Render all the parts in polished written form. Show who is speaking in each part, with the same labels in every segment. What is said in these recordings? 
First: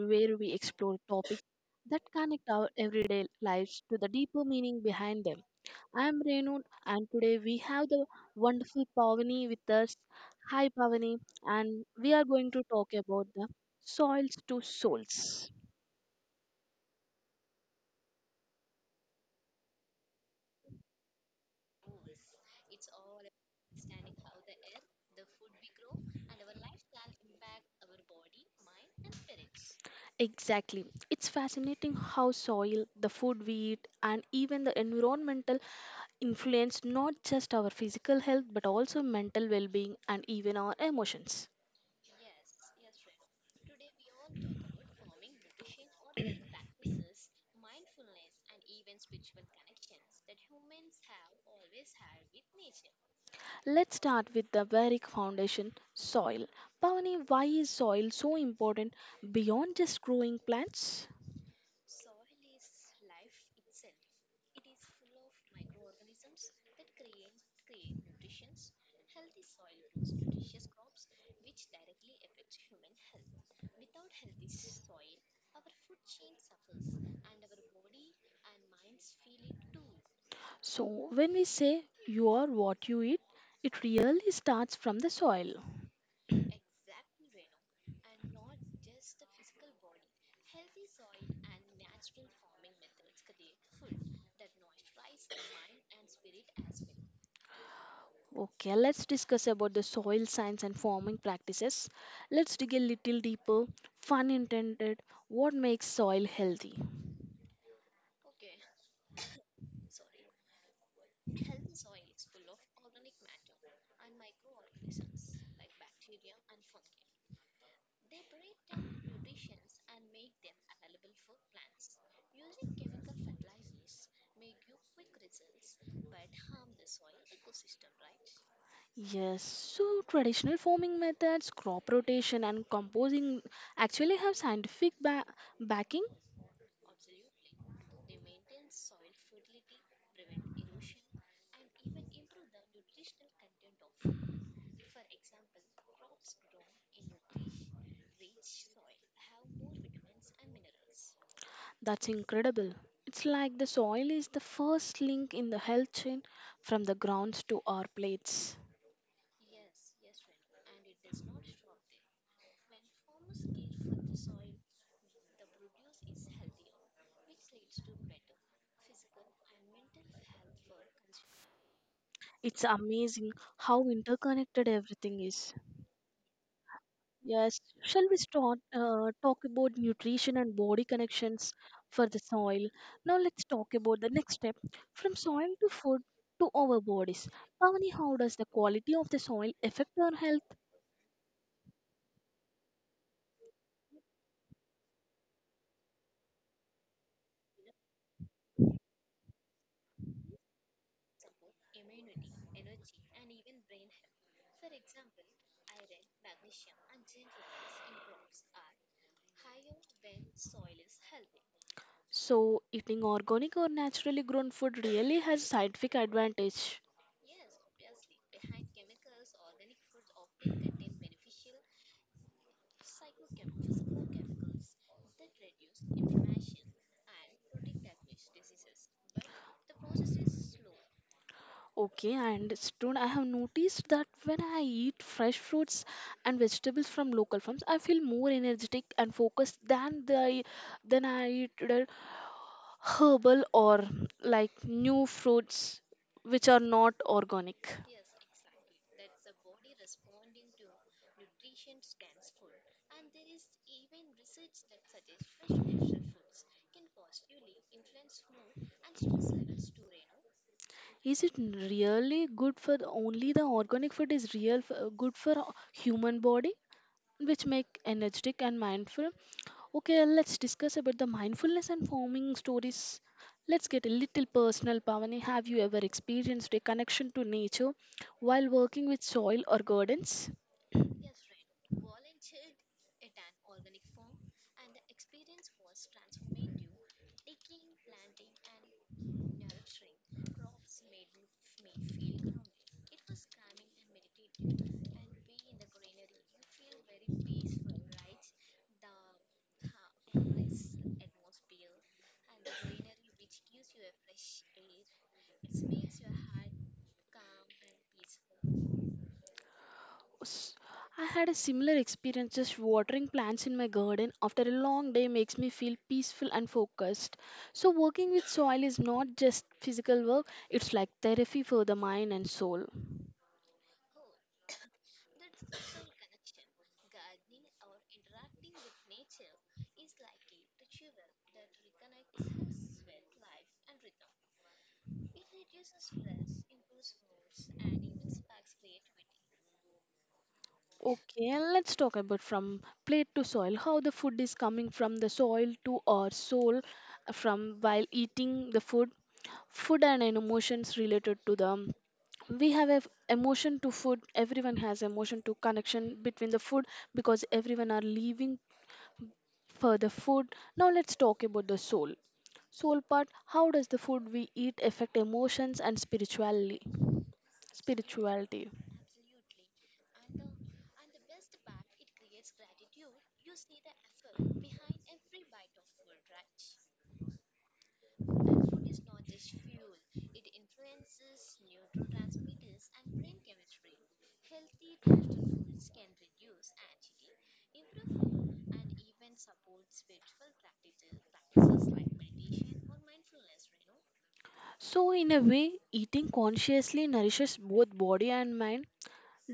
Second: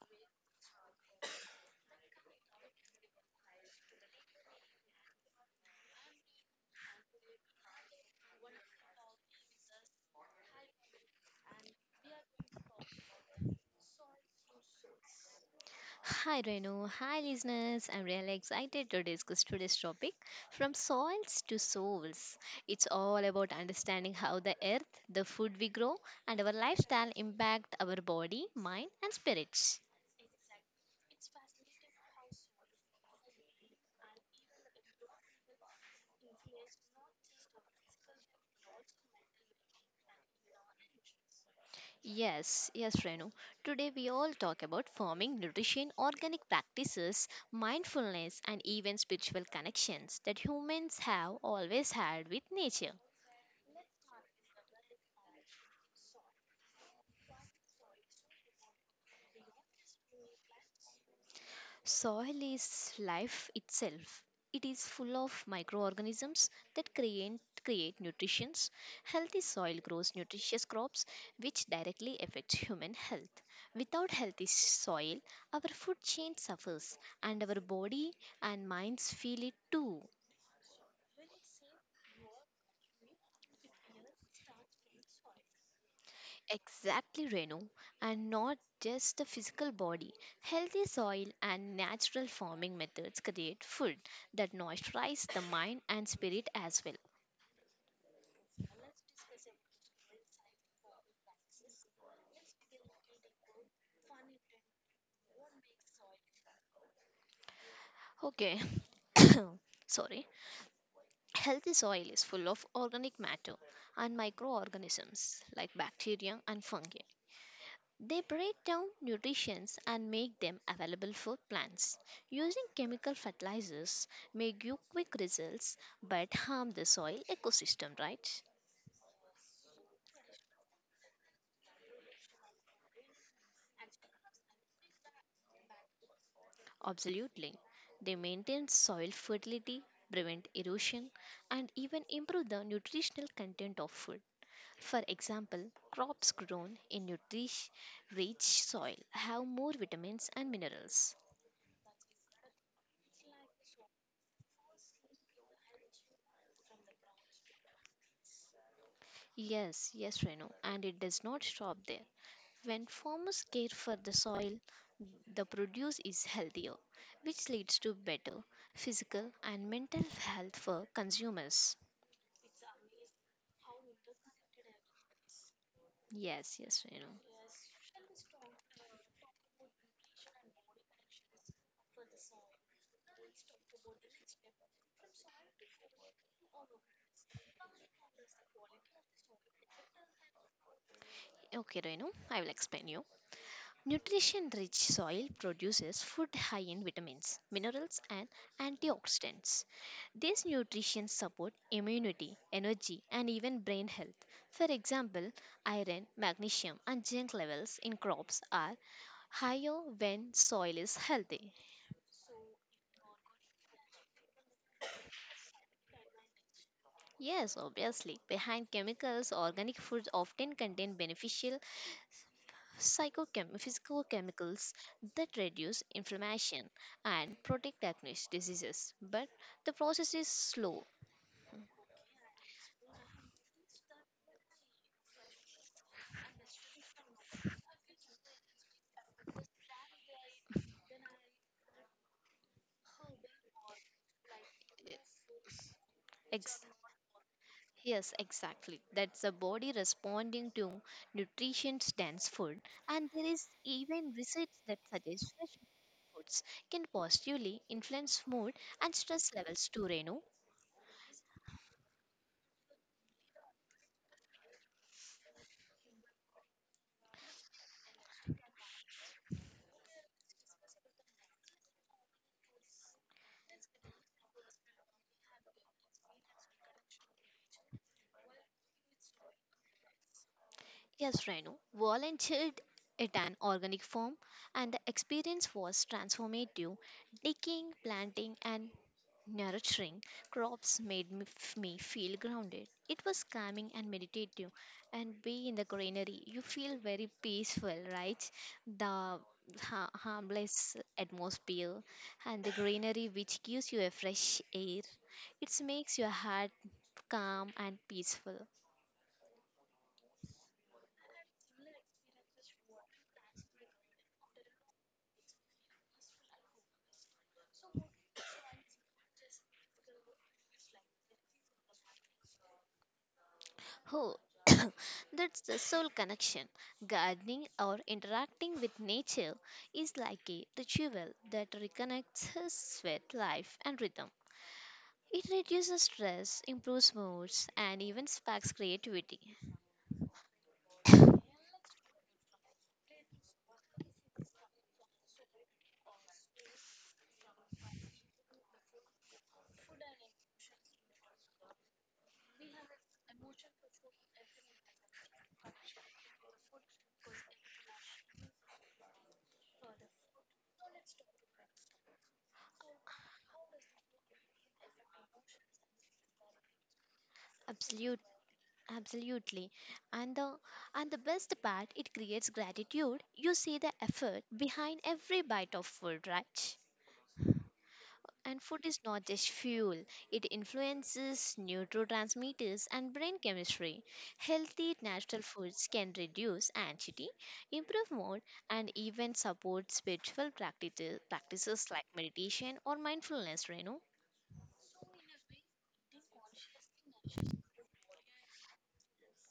Speaker 1: where we explore topics that connect our everyday lives to the deeper meaning behind them. I'm Renu, and today we have the wonderful Pavani with us. Hi, Pavani, and we are going to talk about the soils to souls.
Speaker 2: Hi Renu, hi listeners. I'm really excited to discuss today's topic from soils to souls. It's all about understanding how the earth, the food we grow, and our lifestyle impact our body, mind, and spirits.
Speaker 1: Exactly. It's fascinating how soil, the food we eat, and even the environmental influence not just our physical health but also mental well being and even our emotions.
Speaker 2: Yes, yes, Renu. Today we all talk about farming, nutrition, organic practices, mindfulness, and even spiritual connections that humans have always had with nature.
Speaker 1: Let's start with the very foundation soil. Pavani, why is soil so important beyond just growing plants?
Speaker 2: Soil is life itself. It is full of microorganisms that create nutrition. Healthy soil grows nutritious crops, which directly affects human health. Without healthy soil, our food chain suffers, and our body and minds feel it too.
Speaker 1: So, when we say you are what you eat, it really starts from the soil.
Speaker 2: Exactly, Renu, and not just the physical body. Healthy soil and natural farming methods create food that nourish the mind and spirit as well.
Speaker 1: Okay, let's discuss about the soil science and farming practices. Let's dig a little deeper. Fun intended, what makes soil healthy?
Speaker 2: Okay, sorry. Healthy soil is full of organic matter and microorganisms like bacteria and fungi. They break down nutrients and make them available for plants. Using chemical fertilizers may give quick results but harm the soil ecosystem, right?
Speaker 1: Yes, so traditional farming methods, crop rotation, and composing actually have scientific backing.
Speaker 2: Absolutely. They maintain soil fertility, prevent erosion, and even improve the nutritional content of food. For example, crops grown in nutritious rich soil have more vitamins and minerals.
Speaker 1: That's incredible. It's like the soil is the first link in the health chain from the grounds to our plates.
Speaker 2: Yes, yes, Renu, and it does not stop there. When farmers care for the soil, the produce is healthier, which leads to better physical and mental health for consumers.
Speaker 1: It's amazing how interconnected everything is.
Speaker 2: Yes, yes, Renu.
Speaker 1: Yes, shall we start talk about nutrition and body connections for the soil? Now let's talk about the next step from soil to food to our bodies. Pavani, how does the quality of the soil affect our health?
Speaker 2: Okay, Renu, I will explain you. Nutrition rich soil produces food high in vitamins, minerals, and antioxidants. These nutrients support immunity, energy, and even brain health. For example, iron, magnesium, and zinc levels in crops are higher when soil is healthy.
Speaker 1: So, eating organic or naturally grown food really has scientific advantage.
Speaker 2: Yes, obviously, behind chemicals, organic foods often contain beneficial physicochemicals that reduce inflammation and protect against diseases. But the process is slow.
Speaker 1: Okay, and student, I have noticed that when I eat fresh fruits and vegetables from local farms, I feel more energetic and focused than the than I eat herbal or like new fruits which are
Speaker 2: Ex-
Speaker 1: not organic.
Speaker 2: Yes, exactly. That's the body responding to nutrition's dense food, and there is even research that suggests fresh foods can positively influence mood and stress levels too, Renu.
Speaker 1: Is it really good for the, only the organic food is real for, good for human body which make energetic and mindful? Okay, let's discuss about the mindfulness and forming stories. Let's get a little personal. Pavani, have you ever experienced a connection to nature while working with soil or gardens?
Speaker 2: Yes, Renu volunteered at an organic farm, and the experience was transformative. Digging, planting, and nurturing crops made me feel grounded. It was calming and meditative, and being in the greenery, you feel very peaceful, right? The harmless atmosphere and the greenery, which gives you a fresh air, it makes your heart calm and peaceful.
Speaker 1: S- I had a similar experience. Just watering plants in my garden after a long day makes me feel peaceful and focused. So, working with soil is not just physical work, it's like therapy for the mind and soul.
Speaker 2: Oh, that's the soul connection. Gardening or interacting with nature is like a ritual that reconnects us with life and rhythm. It reduces stress, improves moods, and even sparks creativity.
Speaker 1: Okay, and let's talk about from plate to soil, how the food is coming from the soil to our soul, from while eating the food. Food and emotions related to the, we have a emotion to food. Everyone has emotion to connection between the food because everyone are leaving for the food. Now let's talk about the soul, soul part. How does the food we eat affect emotions and spirituality
Speaker 2: Absolute,
Speaker 1: spirituality?
Speaker 2: absolutely. And the and the best part, it creates gratitude. You see the effort behind every bite of food, right? And food is not just fuel, it influences neurotransmitters and brain chemistry. Healthy natural foods can reduce anxiety, improve mood, and even support spiritual practices like meditation or mindfulness, Renu.
Speaker 1: So in a way, eating consciously nourishes both body and mind.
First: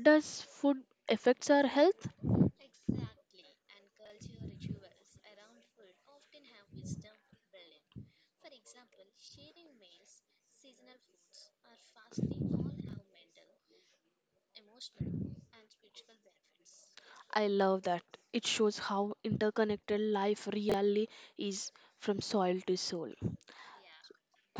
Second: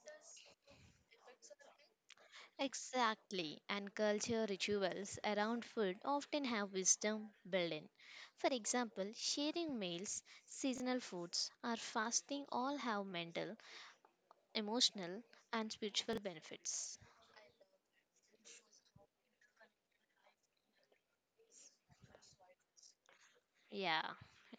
Speaker 1: Does food affects our health?
Speaker 2: Exactly, and culture rituals around food often have wisdom built in. For example, sharing meals, seasonal foods, or fasting all have mental, emotional, and spiritual benefits.
Speaker 1: I love that. It shows how interconnected life really is, from soil to soul.
Speaker 2: Yeah,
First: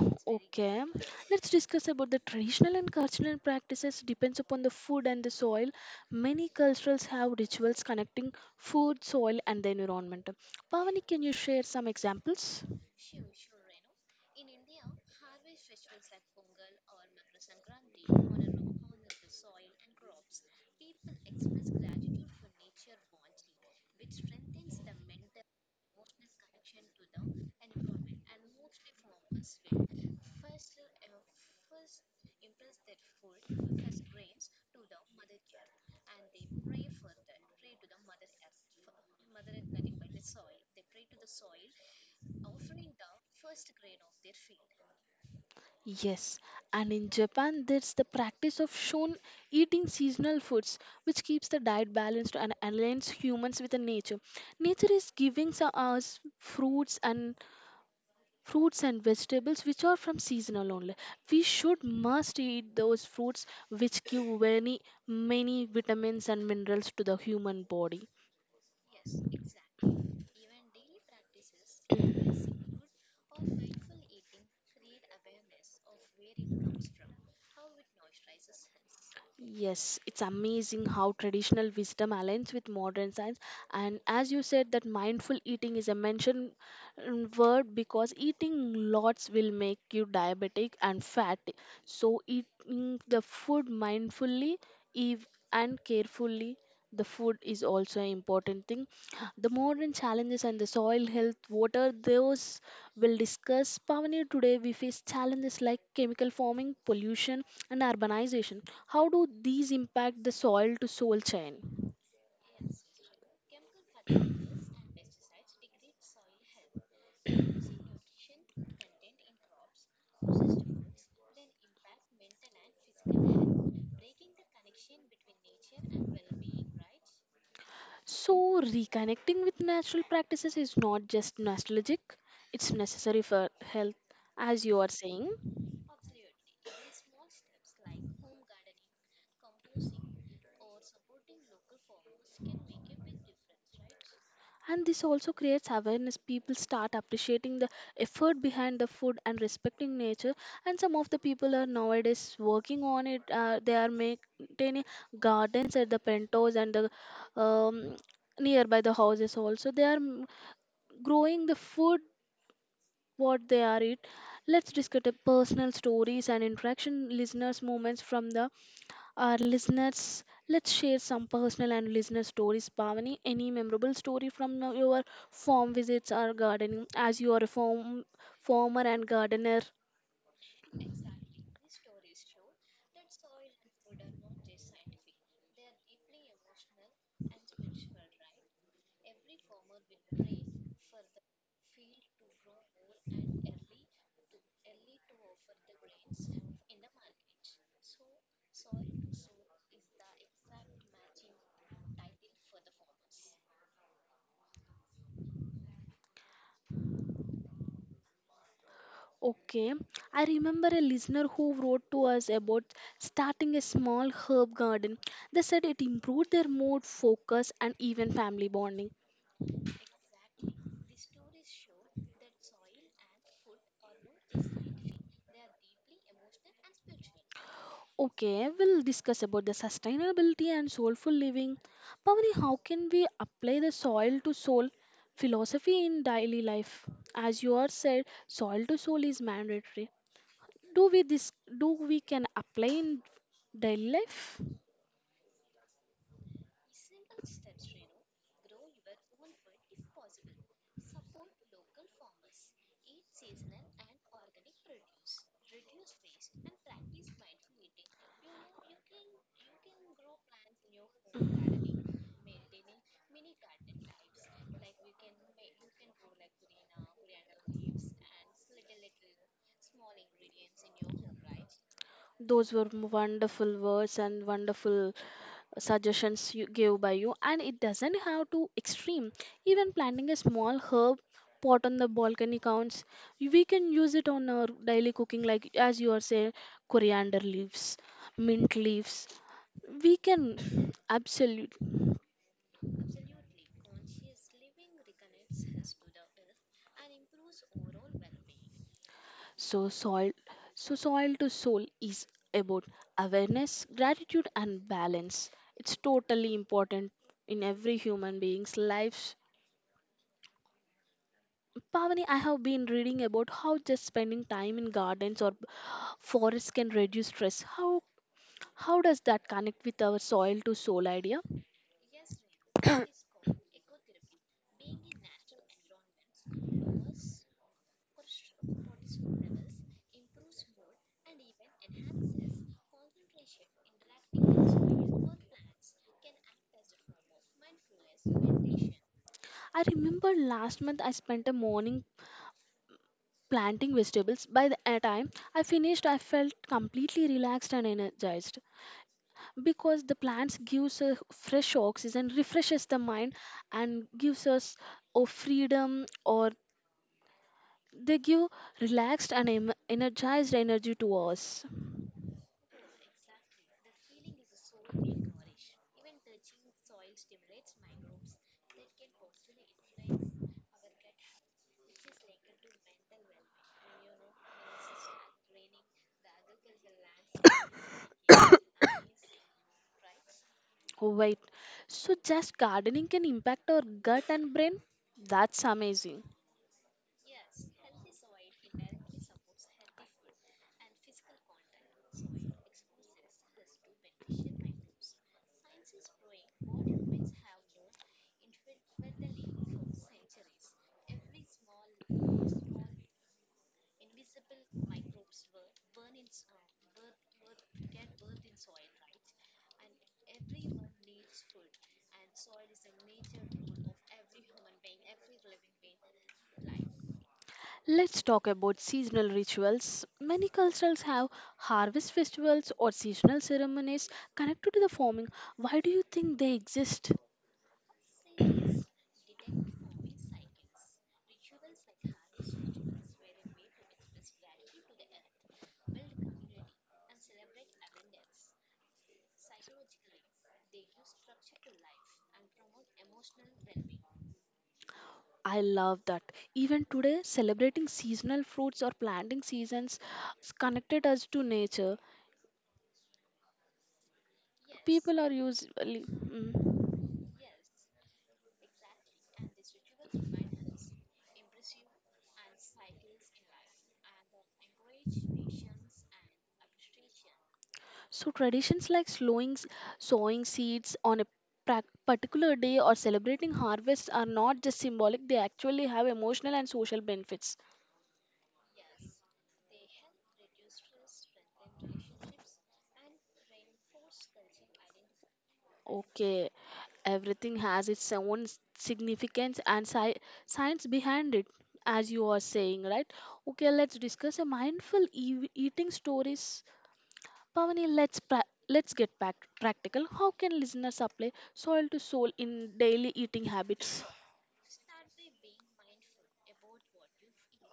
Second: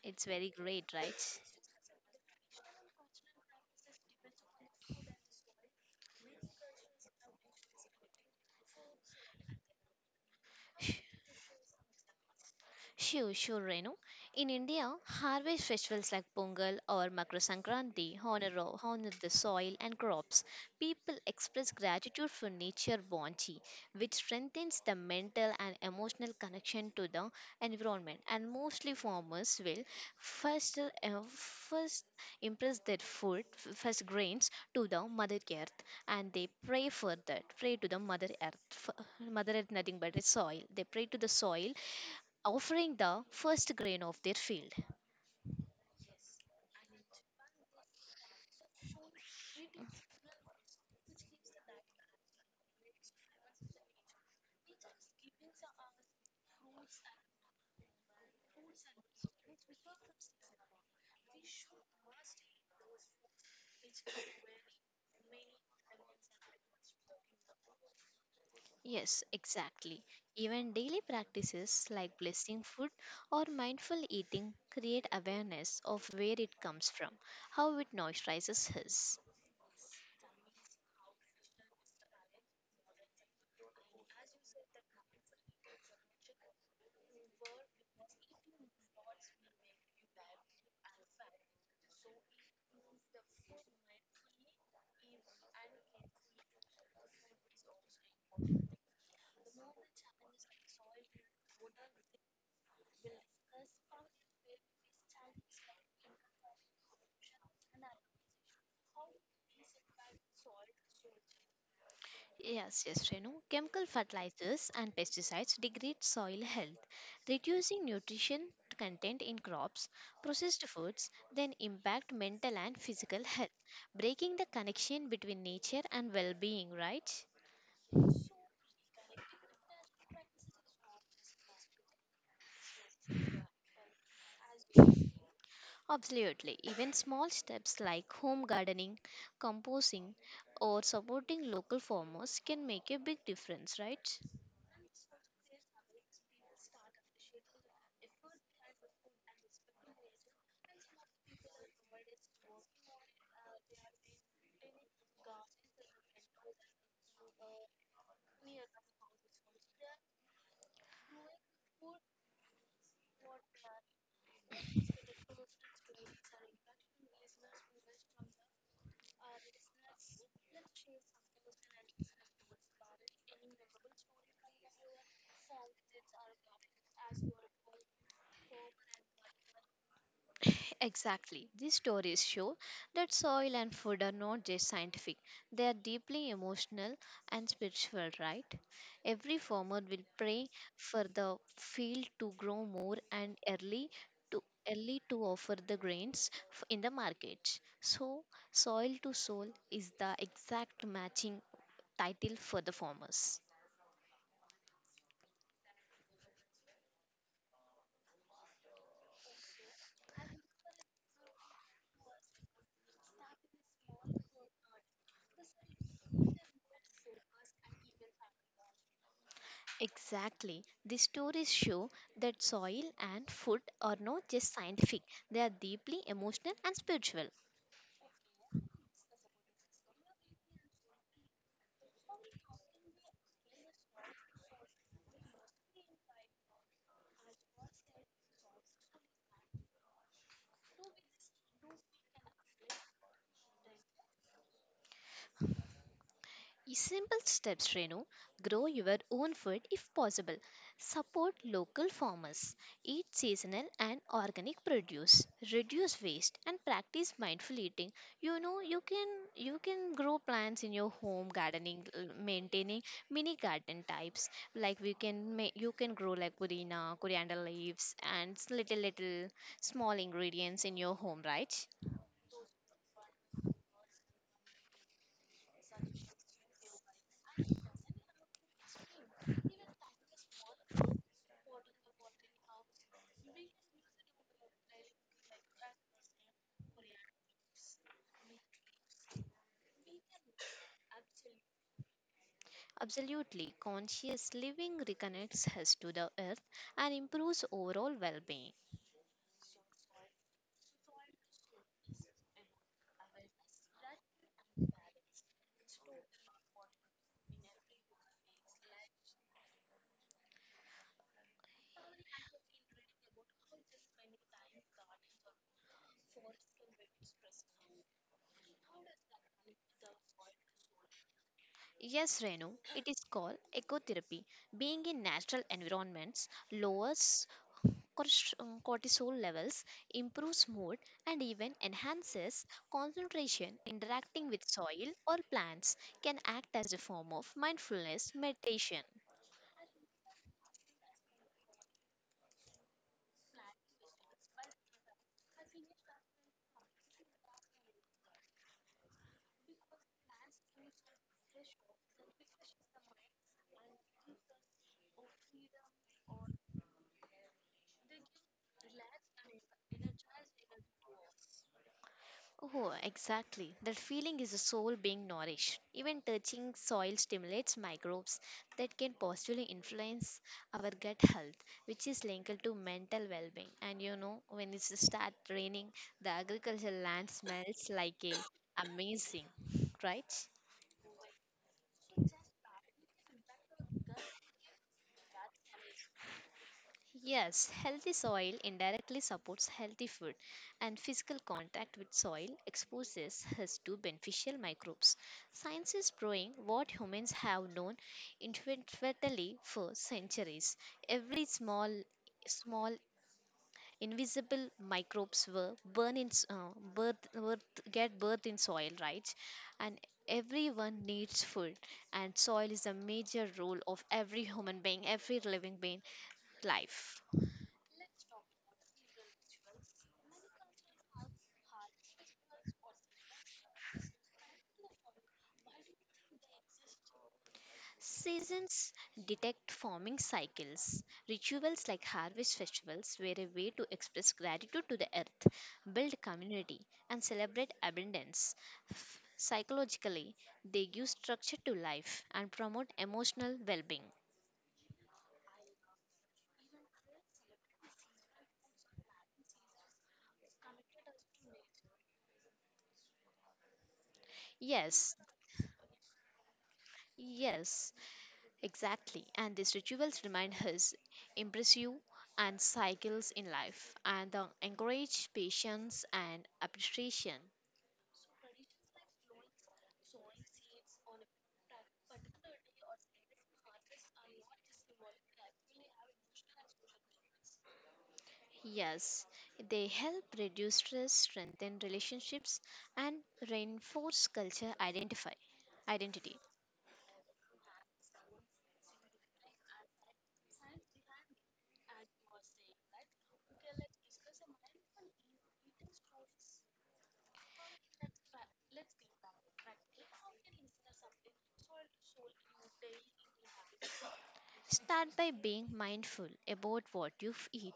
Speaker 2: it's very
Speaker 1: Okay,
Speaker 2: great, right?
Speaker 1: let's discuss about the traditional and cultural practices depends upon the food and the soil. Many cultures have rituals connecting food, soil and the environment. Pavani, can you share some examples?
Speaker 2: Sure, sure, Renu. In India, harvest festivals like Pongal or Makar Sankranti honor the soil and crops. People express gratitude for nature bounty, which strengthens the mental and emotional connection to the environment. And mostly farmers will first impress their first grains to the Mother Earth, and they pray for that, pray to the Mother Earth. Mother Earth, nothing but the soil. They pray to the soil offering the first grain of their field.
Speaker 1: Yes, and in Japan, there's the practice of shon, eating seasonal foods, which keeps the diet balanced and aligns humans with the nature. Nature is giving us fruits and vegetables which are from seasonal only. We should must eat those fruits which give many many vitamins and minerals to the human body.
Speaker 2: Yes, exactly. Even daily practices like blessing food or mindful eating create awareness of where it comes from, how it moisturizes us.
Speaker 1: Yes, it's amazing how traditional wisdom aligns with modern science. And as you said, that mindful eating is a mentioned word because eating lots will make you diabetic and fat. So, eating the food mindfully, and carefully, the food is also an important thing. The modern challenges and the soil health, what are those? We'll discuss. Pavani, today we face challenges like chemical farming, pollution and urbanization. How do these impact the soil to soil chain?
Speaker 2: Yes, yes, Renu. Chemical fertilizers and pesticides degrade soil health, reducing nutrition content in crops, processed foods, then impact mental and physical health, breaking the connection between nature and well being, right?
Speaker 1: So reconnecting with natural practices is not just nostalgic, it's necessary for health, as you are saying.
Speaker 2: Absolutely. Even small steps like home gardening, composting, or supporting local farmers can make a big difference, right?
Speaker 1: And this also creates awareness. People start appreciating the effort behind the food and respecting nature. And some of the people are nowadays working on it. They are maintaining gardens at the pentos and the nearby the houses also. They are growing the food what they are eat. Let's discuss the personal stories and interaction listeners moments from the our listeners. Let's share some personal and listener stories. Bhavani, any memorable story from your farm visits or gardening, as you are a farmer and gardener?
Speaker 2: Exactly. These stories show that soil and food are not just scientific, they are deeply emotional and spiritual, right? Every farmer will pray for the field to grow more and early to early to offer the grains in the market. So, soil to soul is the exact matching title for the farmers.
Speaker 1: Okay, I remember a listener who wrote to us about starting a small herb garden. They said it improved their mood, focus, and even family bonding.
Speaker 2: Exactly. The stories show that soil and food are not just scientific, they are deeply emotional and spiritual.
Speaker 1: Okay, we'll discuss about the sustainability and soulful living. Pavani, how can we apply the soil to soul philosophy in daily life? As you are said, soil to soul is mandatory. Do we this, do we can apply in daily life?
Speaker 2: Simple steps, Renu. Grow your own food if possible. Support local farmers. Eat seasonal and organic produce. Reduce waste and practice mindful eating. You know, you can grow plants in your home, gardening, maintaining mini garden types. Like you can grow like purina, coriander leaves, and little little small ingredients in your home, right?
Speaker 1: Those were wonderful words and wonderful suggestions you gave by you. And it doesn't have to extreme. Even planting a small herb pot on the balcony counts. We can use it on our daily cooking, like as you are saying, coriander leaves, mint leaves. We can absolutely.
Speaker 2: Absolutely, conscious living reconnects us to the earth and improves overall well being.
Speaker 1: So soil, so soil to soul is about awareness, gratitude, and balance. It's totally important in every human being's life. Pavani, I have been reading about how just spending time in gardens or forests can reduce stress. How does that connect with our soil to soul idea?
Speaker 2: Yes, Renu,
Speaker 1: I
Speaker 2: it is called ecotherapy. Being in natural environments lowers cortisol levels, improves mood, and even enhances concentration. Interacting with soil or plants can act as a form of mindfulness meditation.
Speaker 1: remember last month I spent a morning planting vegetables. By the time I finished, I felt completely relaxed and energized because the plants gives a fresh oxygen, refreshes the mind, and gives us a freedom or, they give relaxed and energized energy to us.
Speaker 2: Oh, exactly. That feeling is the soul being nourished. Even touching soil stimulates microbes that can positively influence our gut health, which is linked to mental well being. And you know, when it starts raining, the agricultural land smells like a amazing, right?
Speaker 1: Oh, wait, so just gardening can impact our gut and brain? That's amazing.
Speaker 2: Yes, healthy soil indirectly supports healthy food, and physical contact with soil exposes us to beneficial microbes. Science is proving what humans have known intuitively for centuries. Every small invisible microbes were born in get birth in soil, right? And everyone needs food, and soil is a major role of every human being, every living being life.
Speaker 1: Let's talk about seasonal rituals. Many cultures have harvest festivals or seasonal ceremonies connected to the farming. Why do you think they exist?
Speaker 2: Seasons detect forming cycles. Rituals like harvest festivals were a way to express gratitude to the earth, build community, and celebrate abundance. Psychologically, they give structure to life and promote emotional well being.
Speaker 1: I love that. Even today, celebrating seasonal fruits or planting seasons connected us to nature.
Speaker 2: Yes,
Speaker 1: People are usually. Mm.
Speaker 2: yes, exactly. And these rituals remind us, impress you, and cycles in life, and encourage patience and appreciation.
Speaker 1: So traditions like sowing seeds on a particular day or celebrating harvest are not just symbolic; they actually have emotional and social benefits.
Speaker 2: Yes, they help reduce stress, strengthen relationships, and reinforce culture identify identity.
Speaker 1: Okay, everything has its own significance and science behind it, as you are saying, right? Okay, let's discuss a mindful eating stories. Pavani, let's get back practical. How can listeners apply soil to soul in daily eating habits?
Speaker 2: Start by being mindful about what you eat.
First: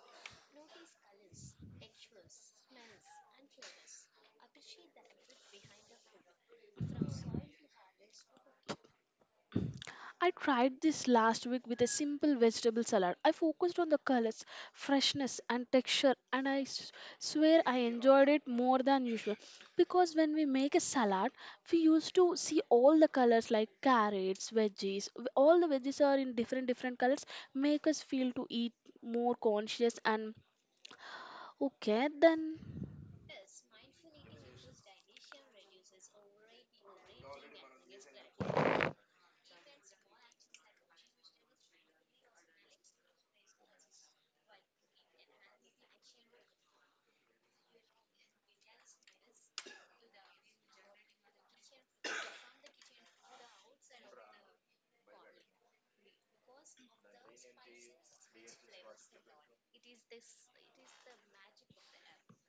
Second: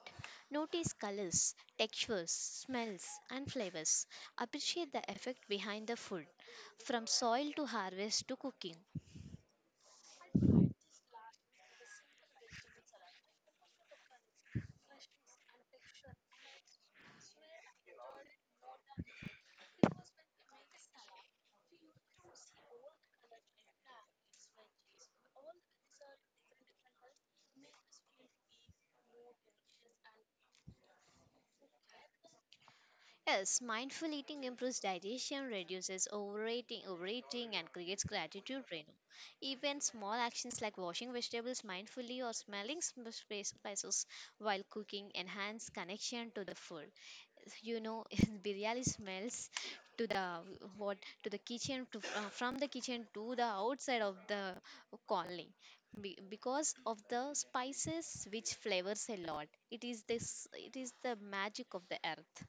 Speaker 2: Notice colors, textures, smells, and flavors. Appreciate the effect behind the food, from soil to harvest to cooking.
Speaker 1: I tried this last week with a simple vegetable salad. I focused on the colors, freshness, and texture, and swear I enjoyed it more than usual. Because when we make a salad, we used to see all the colors like carrots, veggies. All the veggies are in different different colors, make us feel to eat more conscious and okay. Then
Speaker 2: Yes, mindful eating improves digestion, reduces overeating, and creates gratitude reno. Even small actions like washing vegetables mindfully or smelling spices while cooking enhance connection to the food. You know, biryani smells to the what to the kitchen to from the kitchen to the outside of the colony because of the spices which flavors a lot. It is this. It is the magic of the earth.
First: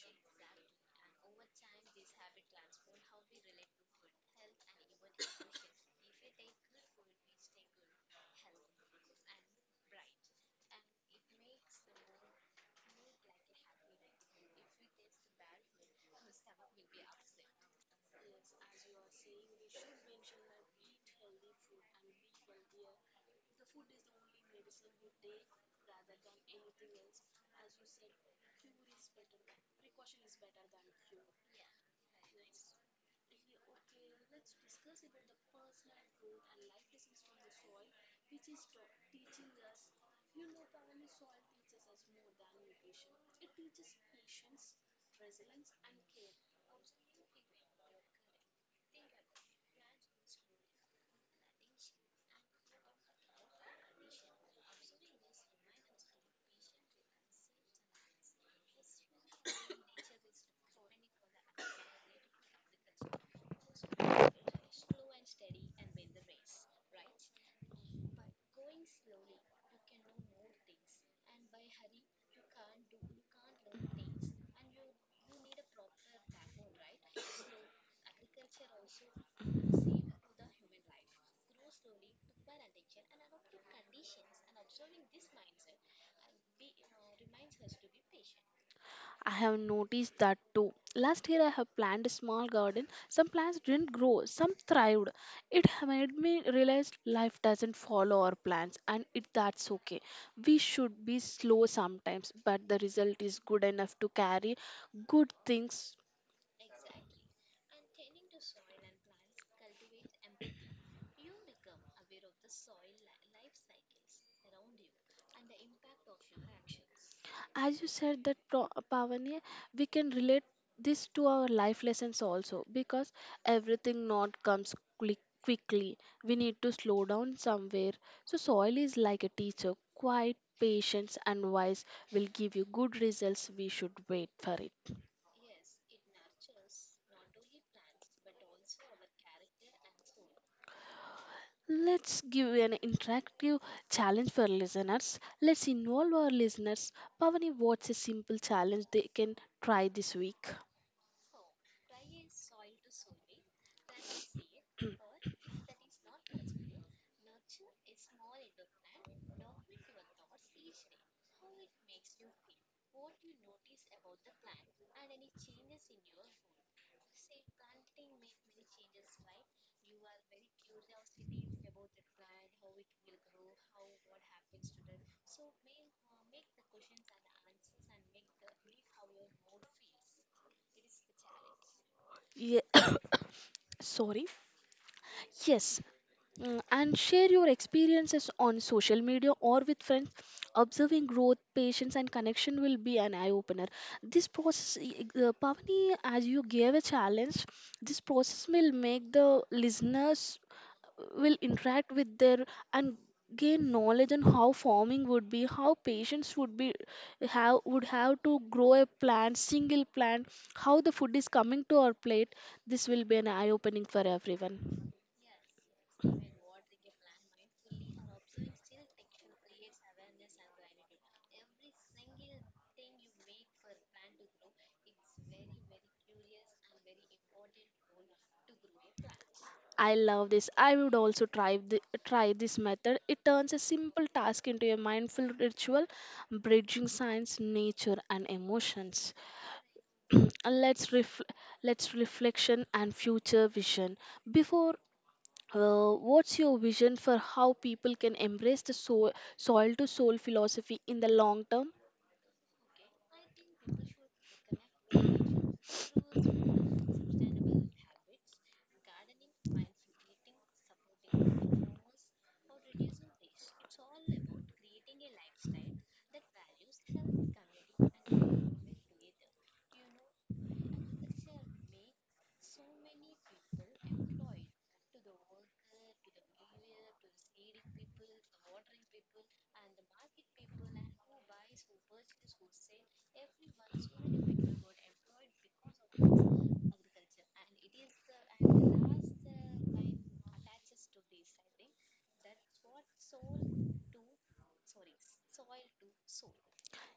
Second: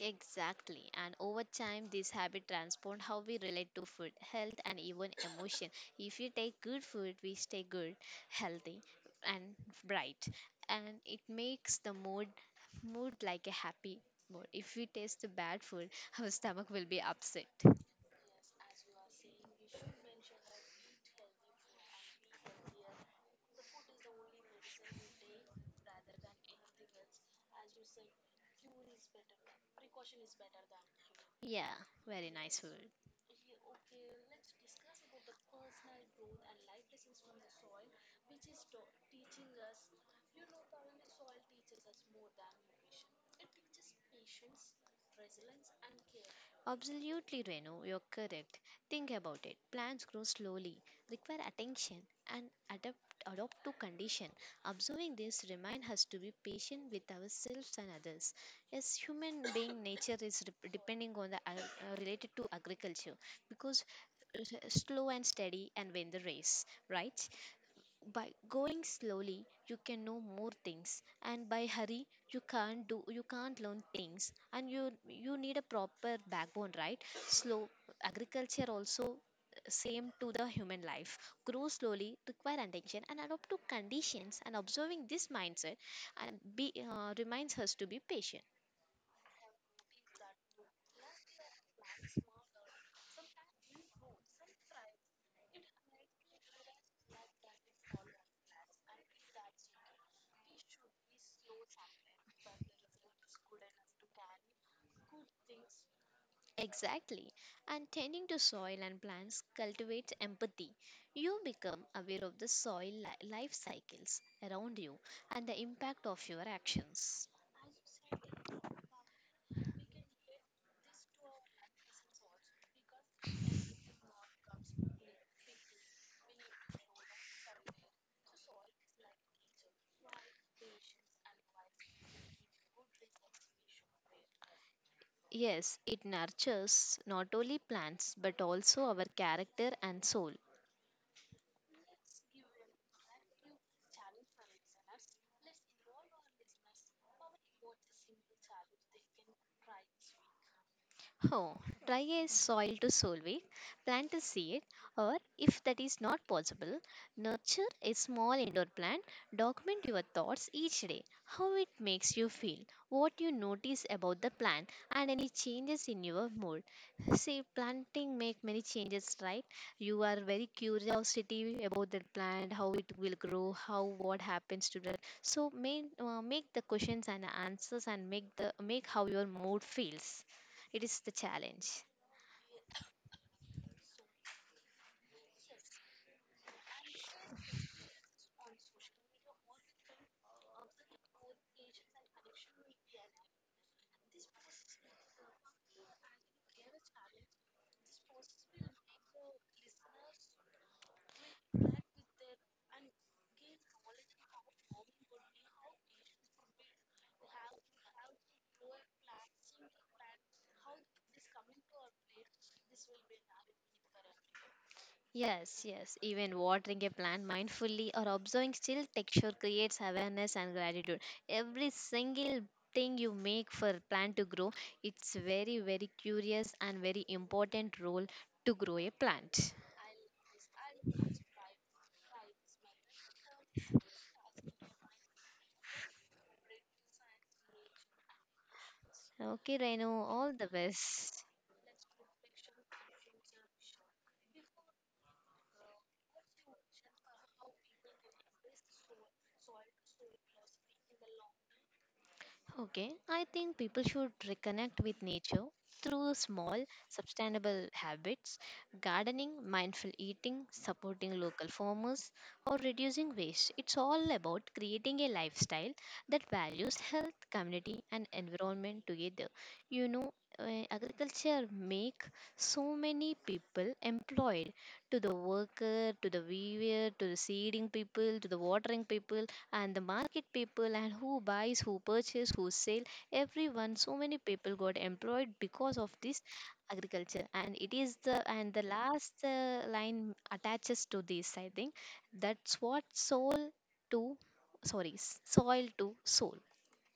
Speaker 2: Exactly. And over time, this habit transformed how we relate to food, health, and even emotion. If you take good food, we stay good, healthy, and bright. And it makes the mood like a happy mood. If we taste the bad food, our stomach will be upset. Yeah, very nice food. Absolutely, Renu, you're correct. Think about it. Plants grow slowly, require attention, and adapt adopt to condition. Observing this remind us to be patient with ourselves and others. As human being, nature is rep- depending on the ag- related to agriculture because slow and steady and win the race, right? By going slowly you can know more things and by hurry you can't learn things and you need a proper backbone, right? Slow agriculture also same to the human life, grow slowly, require attention and adapt to conditions, and observing this mindset and be reminds us to be patient.
Speaker 1: I have noticed that too. Last year, I have planted a small garden. Some plants didn't grow, some thrived. Made me realize life doesn't follow our plans, and it that's okay. We should be slow sometimes, but the result is good enough to carry good things.
Speaker 2: Exactly. And tending to soil and plants cultivates empathy. You become aware of the life cycles around you and the impact of your actions.
Speaker 1: As you said that, Pavani, we can relate this to our life lessons also because everything not comes quickly. We need to slow down somewhere. So soil is like a teacher. Quiet, patience, and wise will give you good results. We should wait for it.
Speaker 2: Yes, it nurtures not only plants but also our character and soul.
Speaker 1: Let's give an interactive challenge for listeners. Let's involve our listeners. Pavani, what's a simple challenge they can try this week?
Speaker 2: Oh, try a soil to soil week, plant a seed, or if that is not possible, nurture a small indoor plant. Document your thoughts each day, how it makes you feel, what you notice about the plant, and any changes in your mood. See, planting make many changes, right? You are very curiosity about that plant, how it will grow, how what happens to that. So make the questions and answers, and make how your mood feels. It is the challenge.
Speaker 1: Yeah, sorry. Yes, mm, and share your experiences on social media or with friends, observing growth, patience and connection will be an eye opener. This process, Pavani, as you gave a challenge, this process will make the listeners will interact with their and gain knowledge on how farming would be, how patients would be, how would have to grow a plant, single plant, how the food is coming to our plate. This will be an eye opening for everyone.
Speaker 2: Yes, yes. Even watering a plant mindfully or observing still texture creates awareness and gratitude. Every single thing you make for plant to grow, it's very, very curious and very important role to grow a plant.
Speaker 1: I love this. I would also try try this method. It turns a simple task into a mindful ritual, bridging science, nature, and emotions.
Speaker 2: Okay, Renu, all the
Speaker 1: let's ref,
Speaker 2: best.
Speaker 1: let's reflection and future vision. Before, what's your vision for how people can embrace the soil to soul philosophy in the long term?
Speaker 2: Okay, I think people should reconnect with nature through small, sustainable habits, gardening, mindful eating, supporting local farmers, or reducing waste. It's all about creating a lifestyle that values health, community, and environment together. You know, agriculture make so many people employed to the worker, to the weaver, to the seeding people, to the watering people and the market people and who buys, who purchase, who sell, everyone. So many people got employed because of this agriculture, and it is the last line attaches to this. I think that's what soul to sorry s- soil to soul.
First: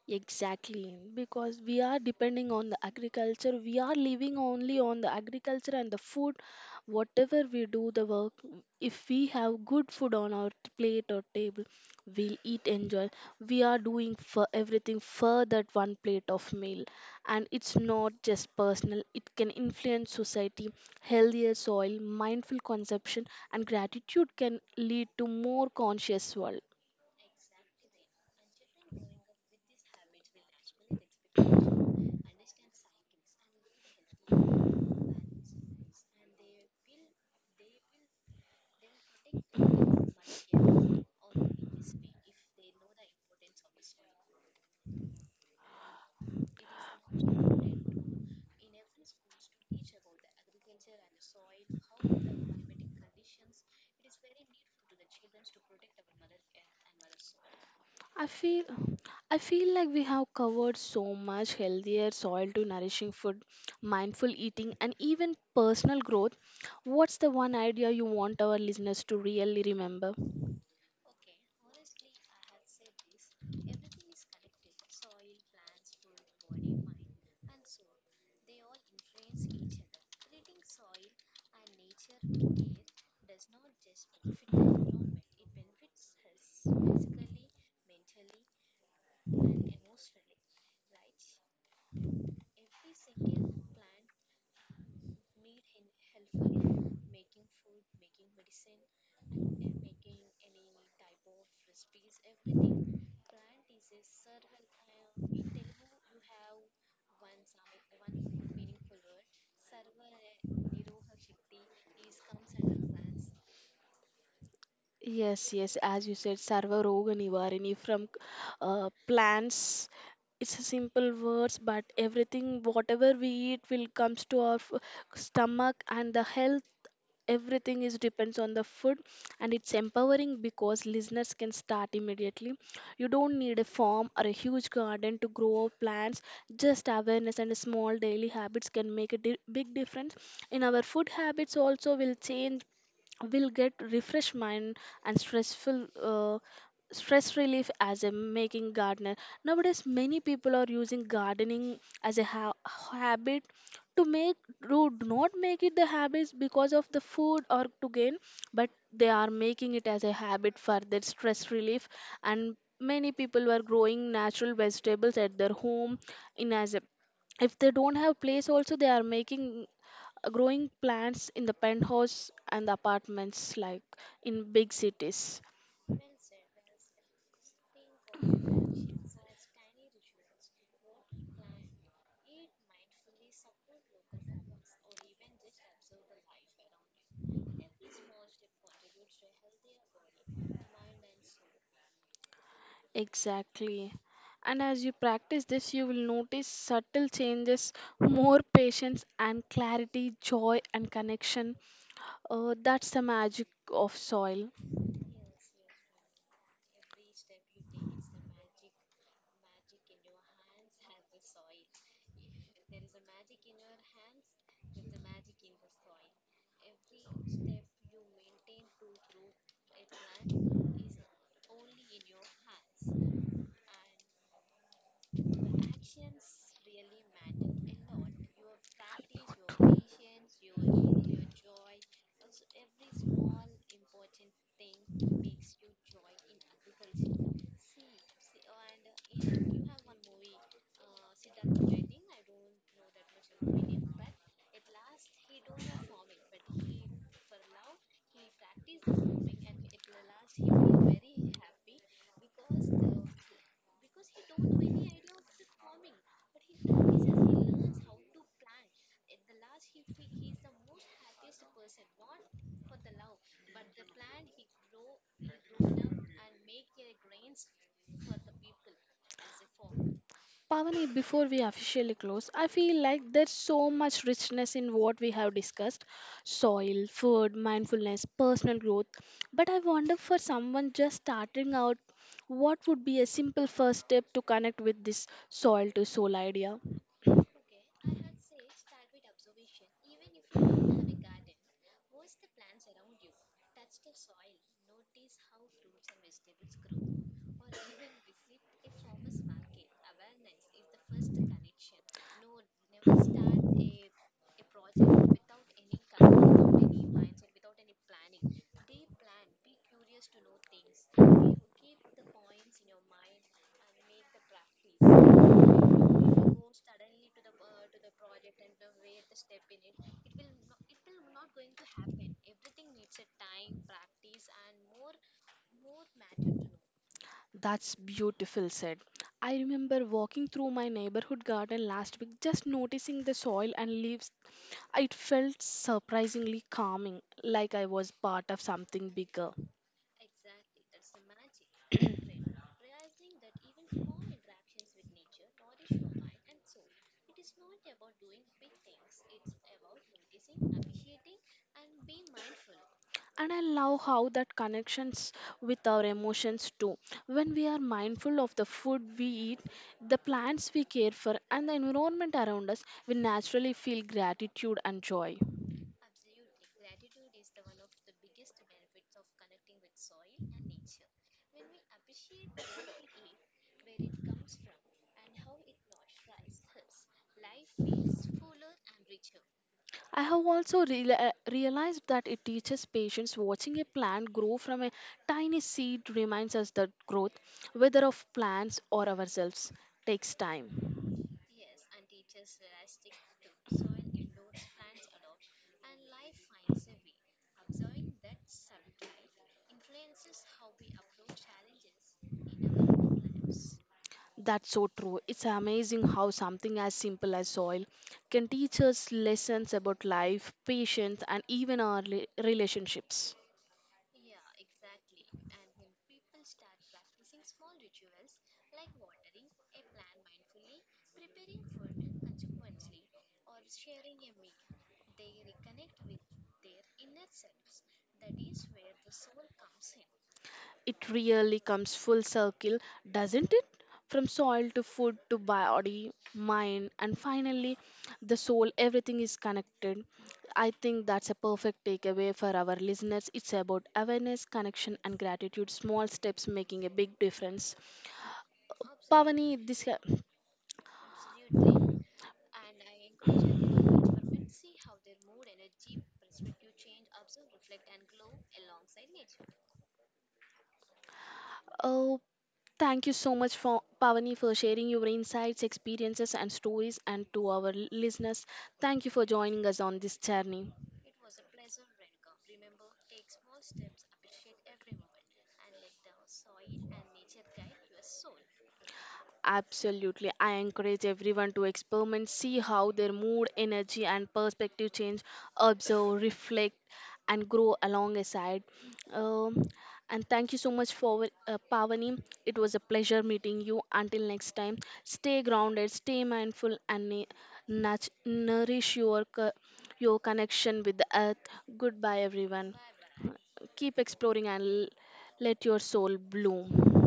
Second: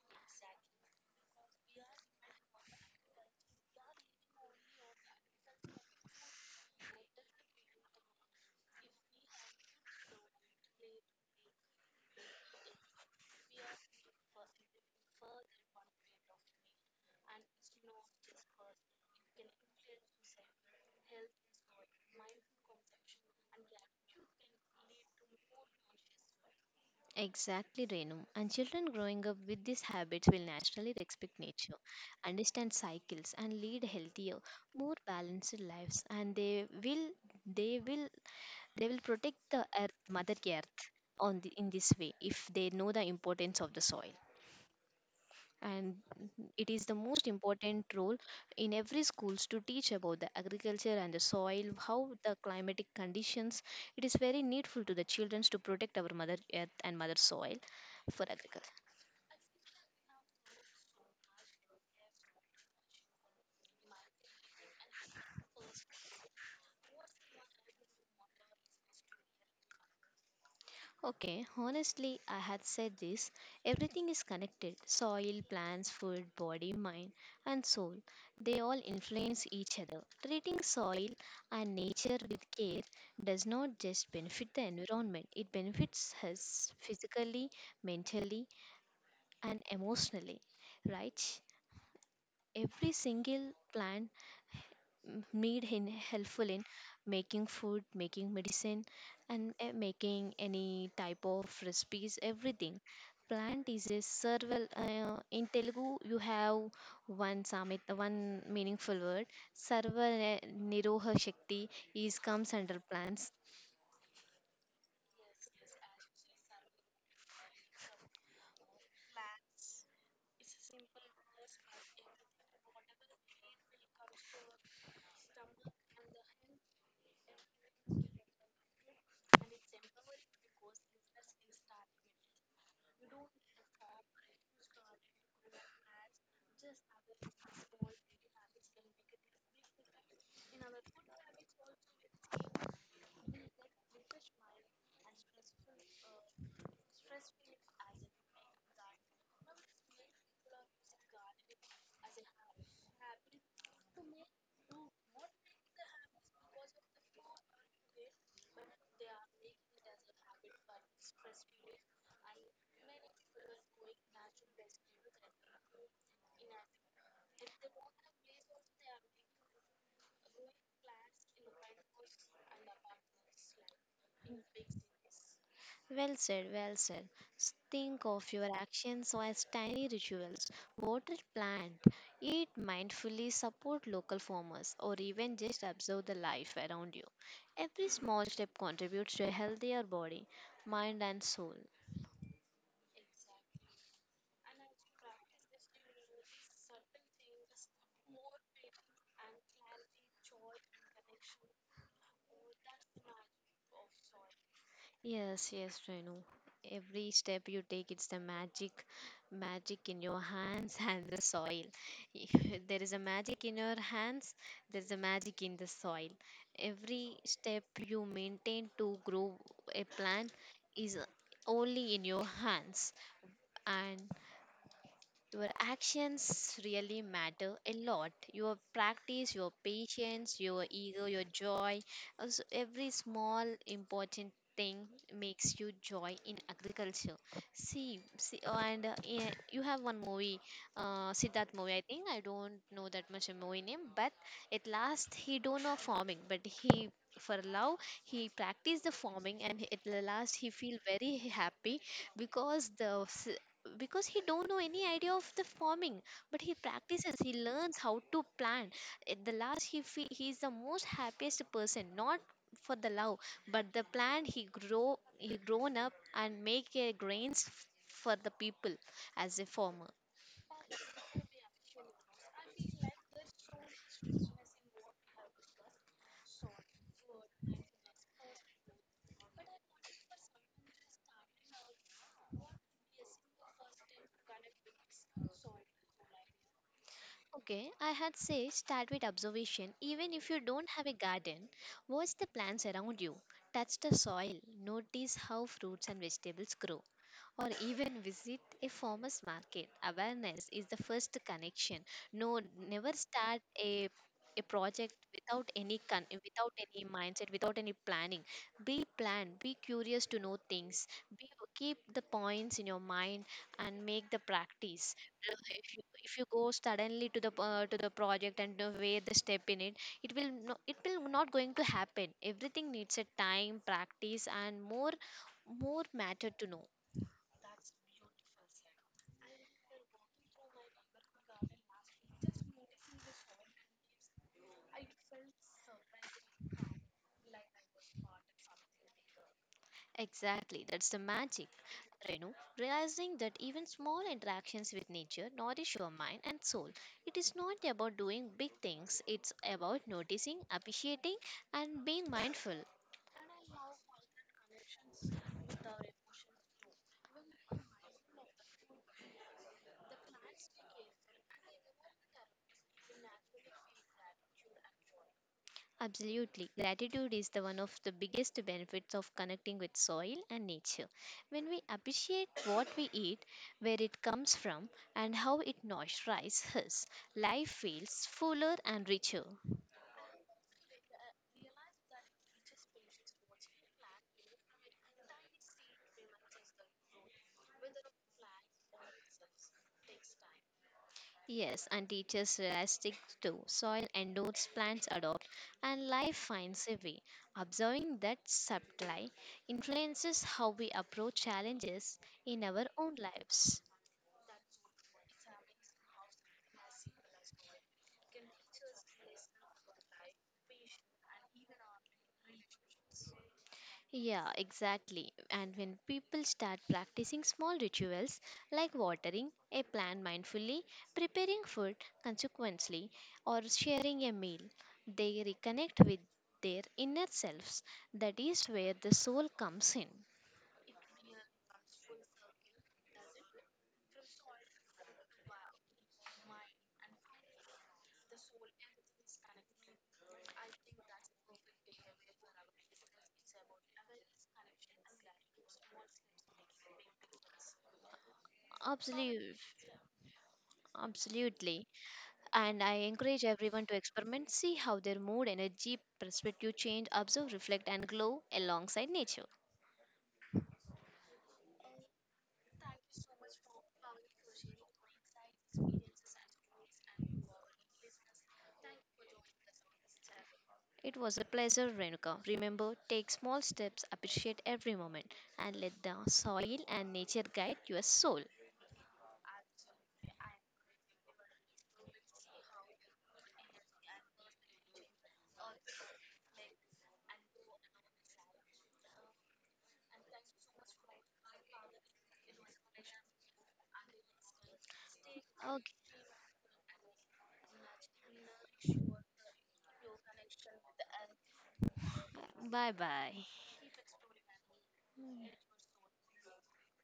Speaker 1: Exactly, because we are depending on the agriculture, we are living only on the agriculture and the food. Whatever we do, the work, if we have good food on our plate or table, we'll eat, enjoy. We are doing for everything for that one plate of meal, and it's not just personal, it can influence society. Healthier soil, mindful consumption, and gratitude can lead to more conscious world.
Speaker 2: Exactly, Renu. And children growing up with these habits will naturally respect nature, understand cycles, and lead healthier, more balanced lives. And they will they will protect the earth, Mother Earth, in this way if they know the importance of the soil. And it is the most important role in every schools to teach about the agriculture and the soil, how the climatic conditions. It is very needful to the children to protect our Mother Earth and Mother Soil
Speaker 1: I
Speaker 2: for
Speaker 1: feel
Speaker 2: agriculture.
Speaker 1: I feel like we have covered so much, healthier soil to nourishing food, mindful eating, and even personal growth. What's the one idea you want our listeners to really remember?
Speaker 2: Okay, honestly, I had said this. Everything is connected soil, plants, food, body, mind, and soul. They all influence each other. Treating soil and nature with care does not just benefit the environment, it benefits us physically, mentally, and emotionally. Right? Every single plant made in helpful in making food making medicine and making any type of recipes everything plant is a survival in Telugu you have one summit one meaningful word sarva niroha shakti is comes under plants.
Speaker 1: Yes, yes, as you said, Sarva Roga Nivarini from plants. It's a simple words, but everything, whatever we eat, will comes to our stomach, and the health, everything is depends on the food. And it's empowering because listeners can start immediately. You don't need a farm or a huge garden to grow plants, just awareness and small daily habits can make a big difference. In our food habits also will change, will get refresh mind and stressful stress relief as a making gardener. Nowadays many people are using gardening as a habit to make, to do not make it the habits because of the food or to gain, but they are making it as a habit for their stress relief. And many people were growing natural vegetables at their home in as a, if they don't have place also, they are making growing plants in the penthouse and the apartments like in big cities.
Speaker 2: Well said, well said. Think of your actions as tiny rituals. Water plant, eat mindfully, support local farmers, or even just observe the life around you. Every small step contributes to a healthier body, mind, and soul.
Speaker 1: Exactly, and as you practice this you will notice subtle changes, more patience and clarity, joy and connection. That's the magic of soil.
Speaker 2: Yes, yes, Renu. Every step you take, it's the magic, magic in your hands and the soil. There is a magic in your hands, there's a magic in the soil. Every step you maintain to grow a plant is only in your hands. And your actions really matter a lot. Your practice, your patience, your ego, your joy. Also, every small important thing makes you joy in agriculture. See, see oh, and yeah, you have one movie, Siddharth movie. I think I don't know that much a movie name, but at last he don't know farming, but he for love he practiced the farming and at the last he feel very happy because the s- because he don't know any idea of the farming but he practices he learns how to plant at the last he is the most happiest person not for the love but the plant he grown up and make a grains for the people as a farmer.
Speaker 1: Pavani, before we officially close, I feel like there's so much richness in what we have discussed, soil, food, mindfulness, personal growth. But I wonder, for someone just starting out, what would be a simple first step to connect with this soil to soul idea?
Speaker 2: Okay, I had say start with observation. Even if you don't have a garden, watch the plants around you. Touch the soil, notice how fruits and vegetables grow, or even visit a farmer's market. Awareness is the first connection. No, never start a project without any mindset, without any planning. Be planned, be curious to know things. Be keep the points in your mind and make the practice if you go suddenly to the project and weigh the step in it, it will no, it will not going to happen, everything needs a time practice and more more matter to know.
Speaker 1: That's beautiful said. I remember walking through my neighborhood garden last week, just noticing the soil and leaves. It felt surprisingly calming, like I was part of something bigger.
Speaker 2: Exactly, that's the magic, Renu. Realizing that even small interactions with nature nourish your mind and soul, it is not about doing big things, it's about noticing, appreciating, and being mindful.
Speaker 1: And I love how that connections with our emotions too. When we are mindful of the food we eat, the plants we care for, and the environment around us, we naturally feel gratitude and joy.
Speaker 2: Absolutely. Gratitude is the one of the biggest benefits of connecting with soil and nature. When we appreciate what we eat, where it comes from, and how it nourishes us, life feels fuller and richer.
Speaker 1: I have also realized that it teaches patience. Watching a plant grow from a tiny seed reminds us that growth, whether of plants or ourselves, takes time.
Speaker 2: Yes, and teachers realistic too. Soil endures, plants adopt, and life finds a way. Observing that supply influences how we approach challenges in our own lives.
Speaker 1: That's so true. It's amazing how something as simple as soil can teach us lessons about life, patience, and even our relationships.
Speaker 2: Yeah, exactly. And when people start practicing small rituals like watering a plant mindfully, preparing food consequently, or sharing a meal, they reconnect with their inner selves. That is where the soul comes in.
Speaker 1: It really comes full circle, doesn't it? From soil to food to body, mind, and finally the soul, everything is connected. I think that's a perfect takeaway for our listeners. It's about awareness, connection, and gratitude. Small steps making a big difference. Pavani,
Speaker 2: Absolutely.
Speaker 1: this.
Speaker 2: Absolutely. And I encourage everyone to experiment, see how their mood, energy, perspective change, observe, reflect, and glow alongside nature.
Speaker 1: Oh, thank you so much for Pavani for sharing your insights, experiences and stories, and to our listeners, thank you for joining us on this journey.
Speaker 2: It was a pleasure, Renuka. Remember, take small steps, appreciate every moment, and let the soil and nature guide your soul.
Speaker 1: Absolutely. I encourage everyone to experiment, see how their mood, energy, and perspective change, observe, reflect, and grow alongside. Um, and thank you so much for Pavani. It was a pleasure meeting you. Until next time, stay grounded,
Speaker 2: Okay,
Speaker 1: stay mindful, and nourish your connection with the earth. Goodbye, everyone.
Speaker 2: bye bye.
Speaker 1: Keep exploring and let your soul bloom.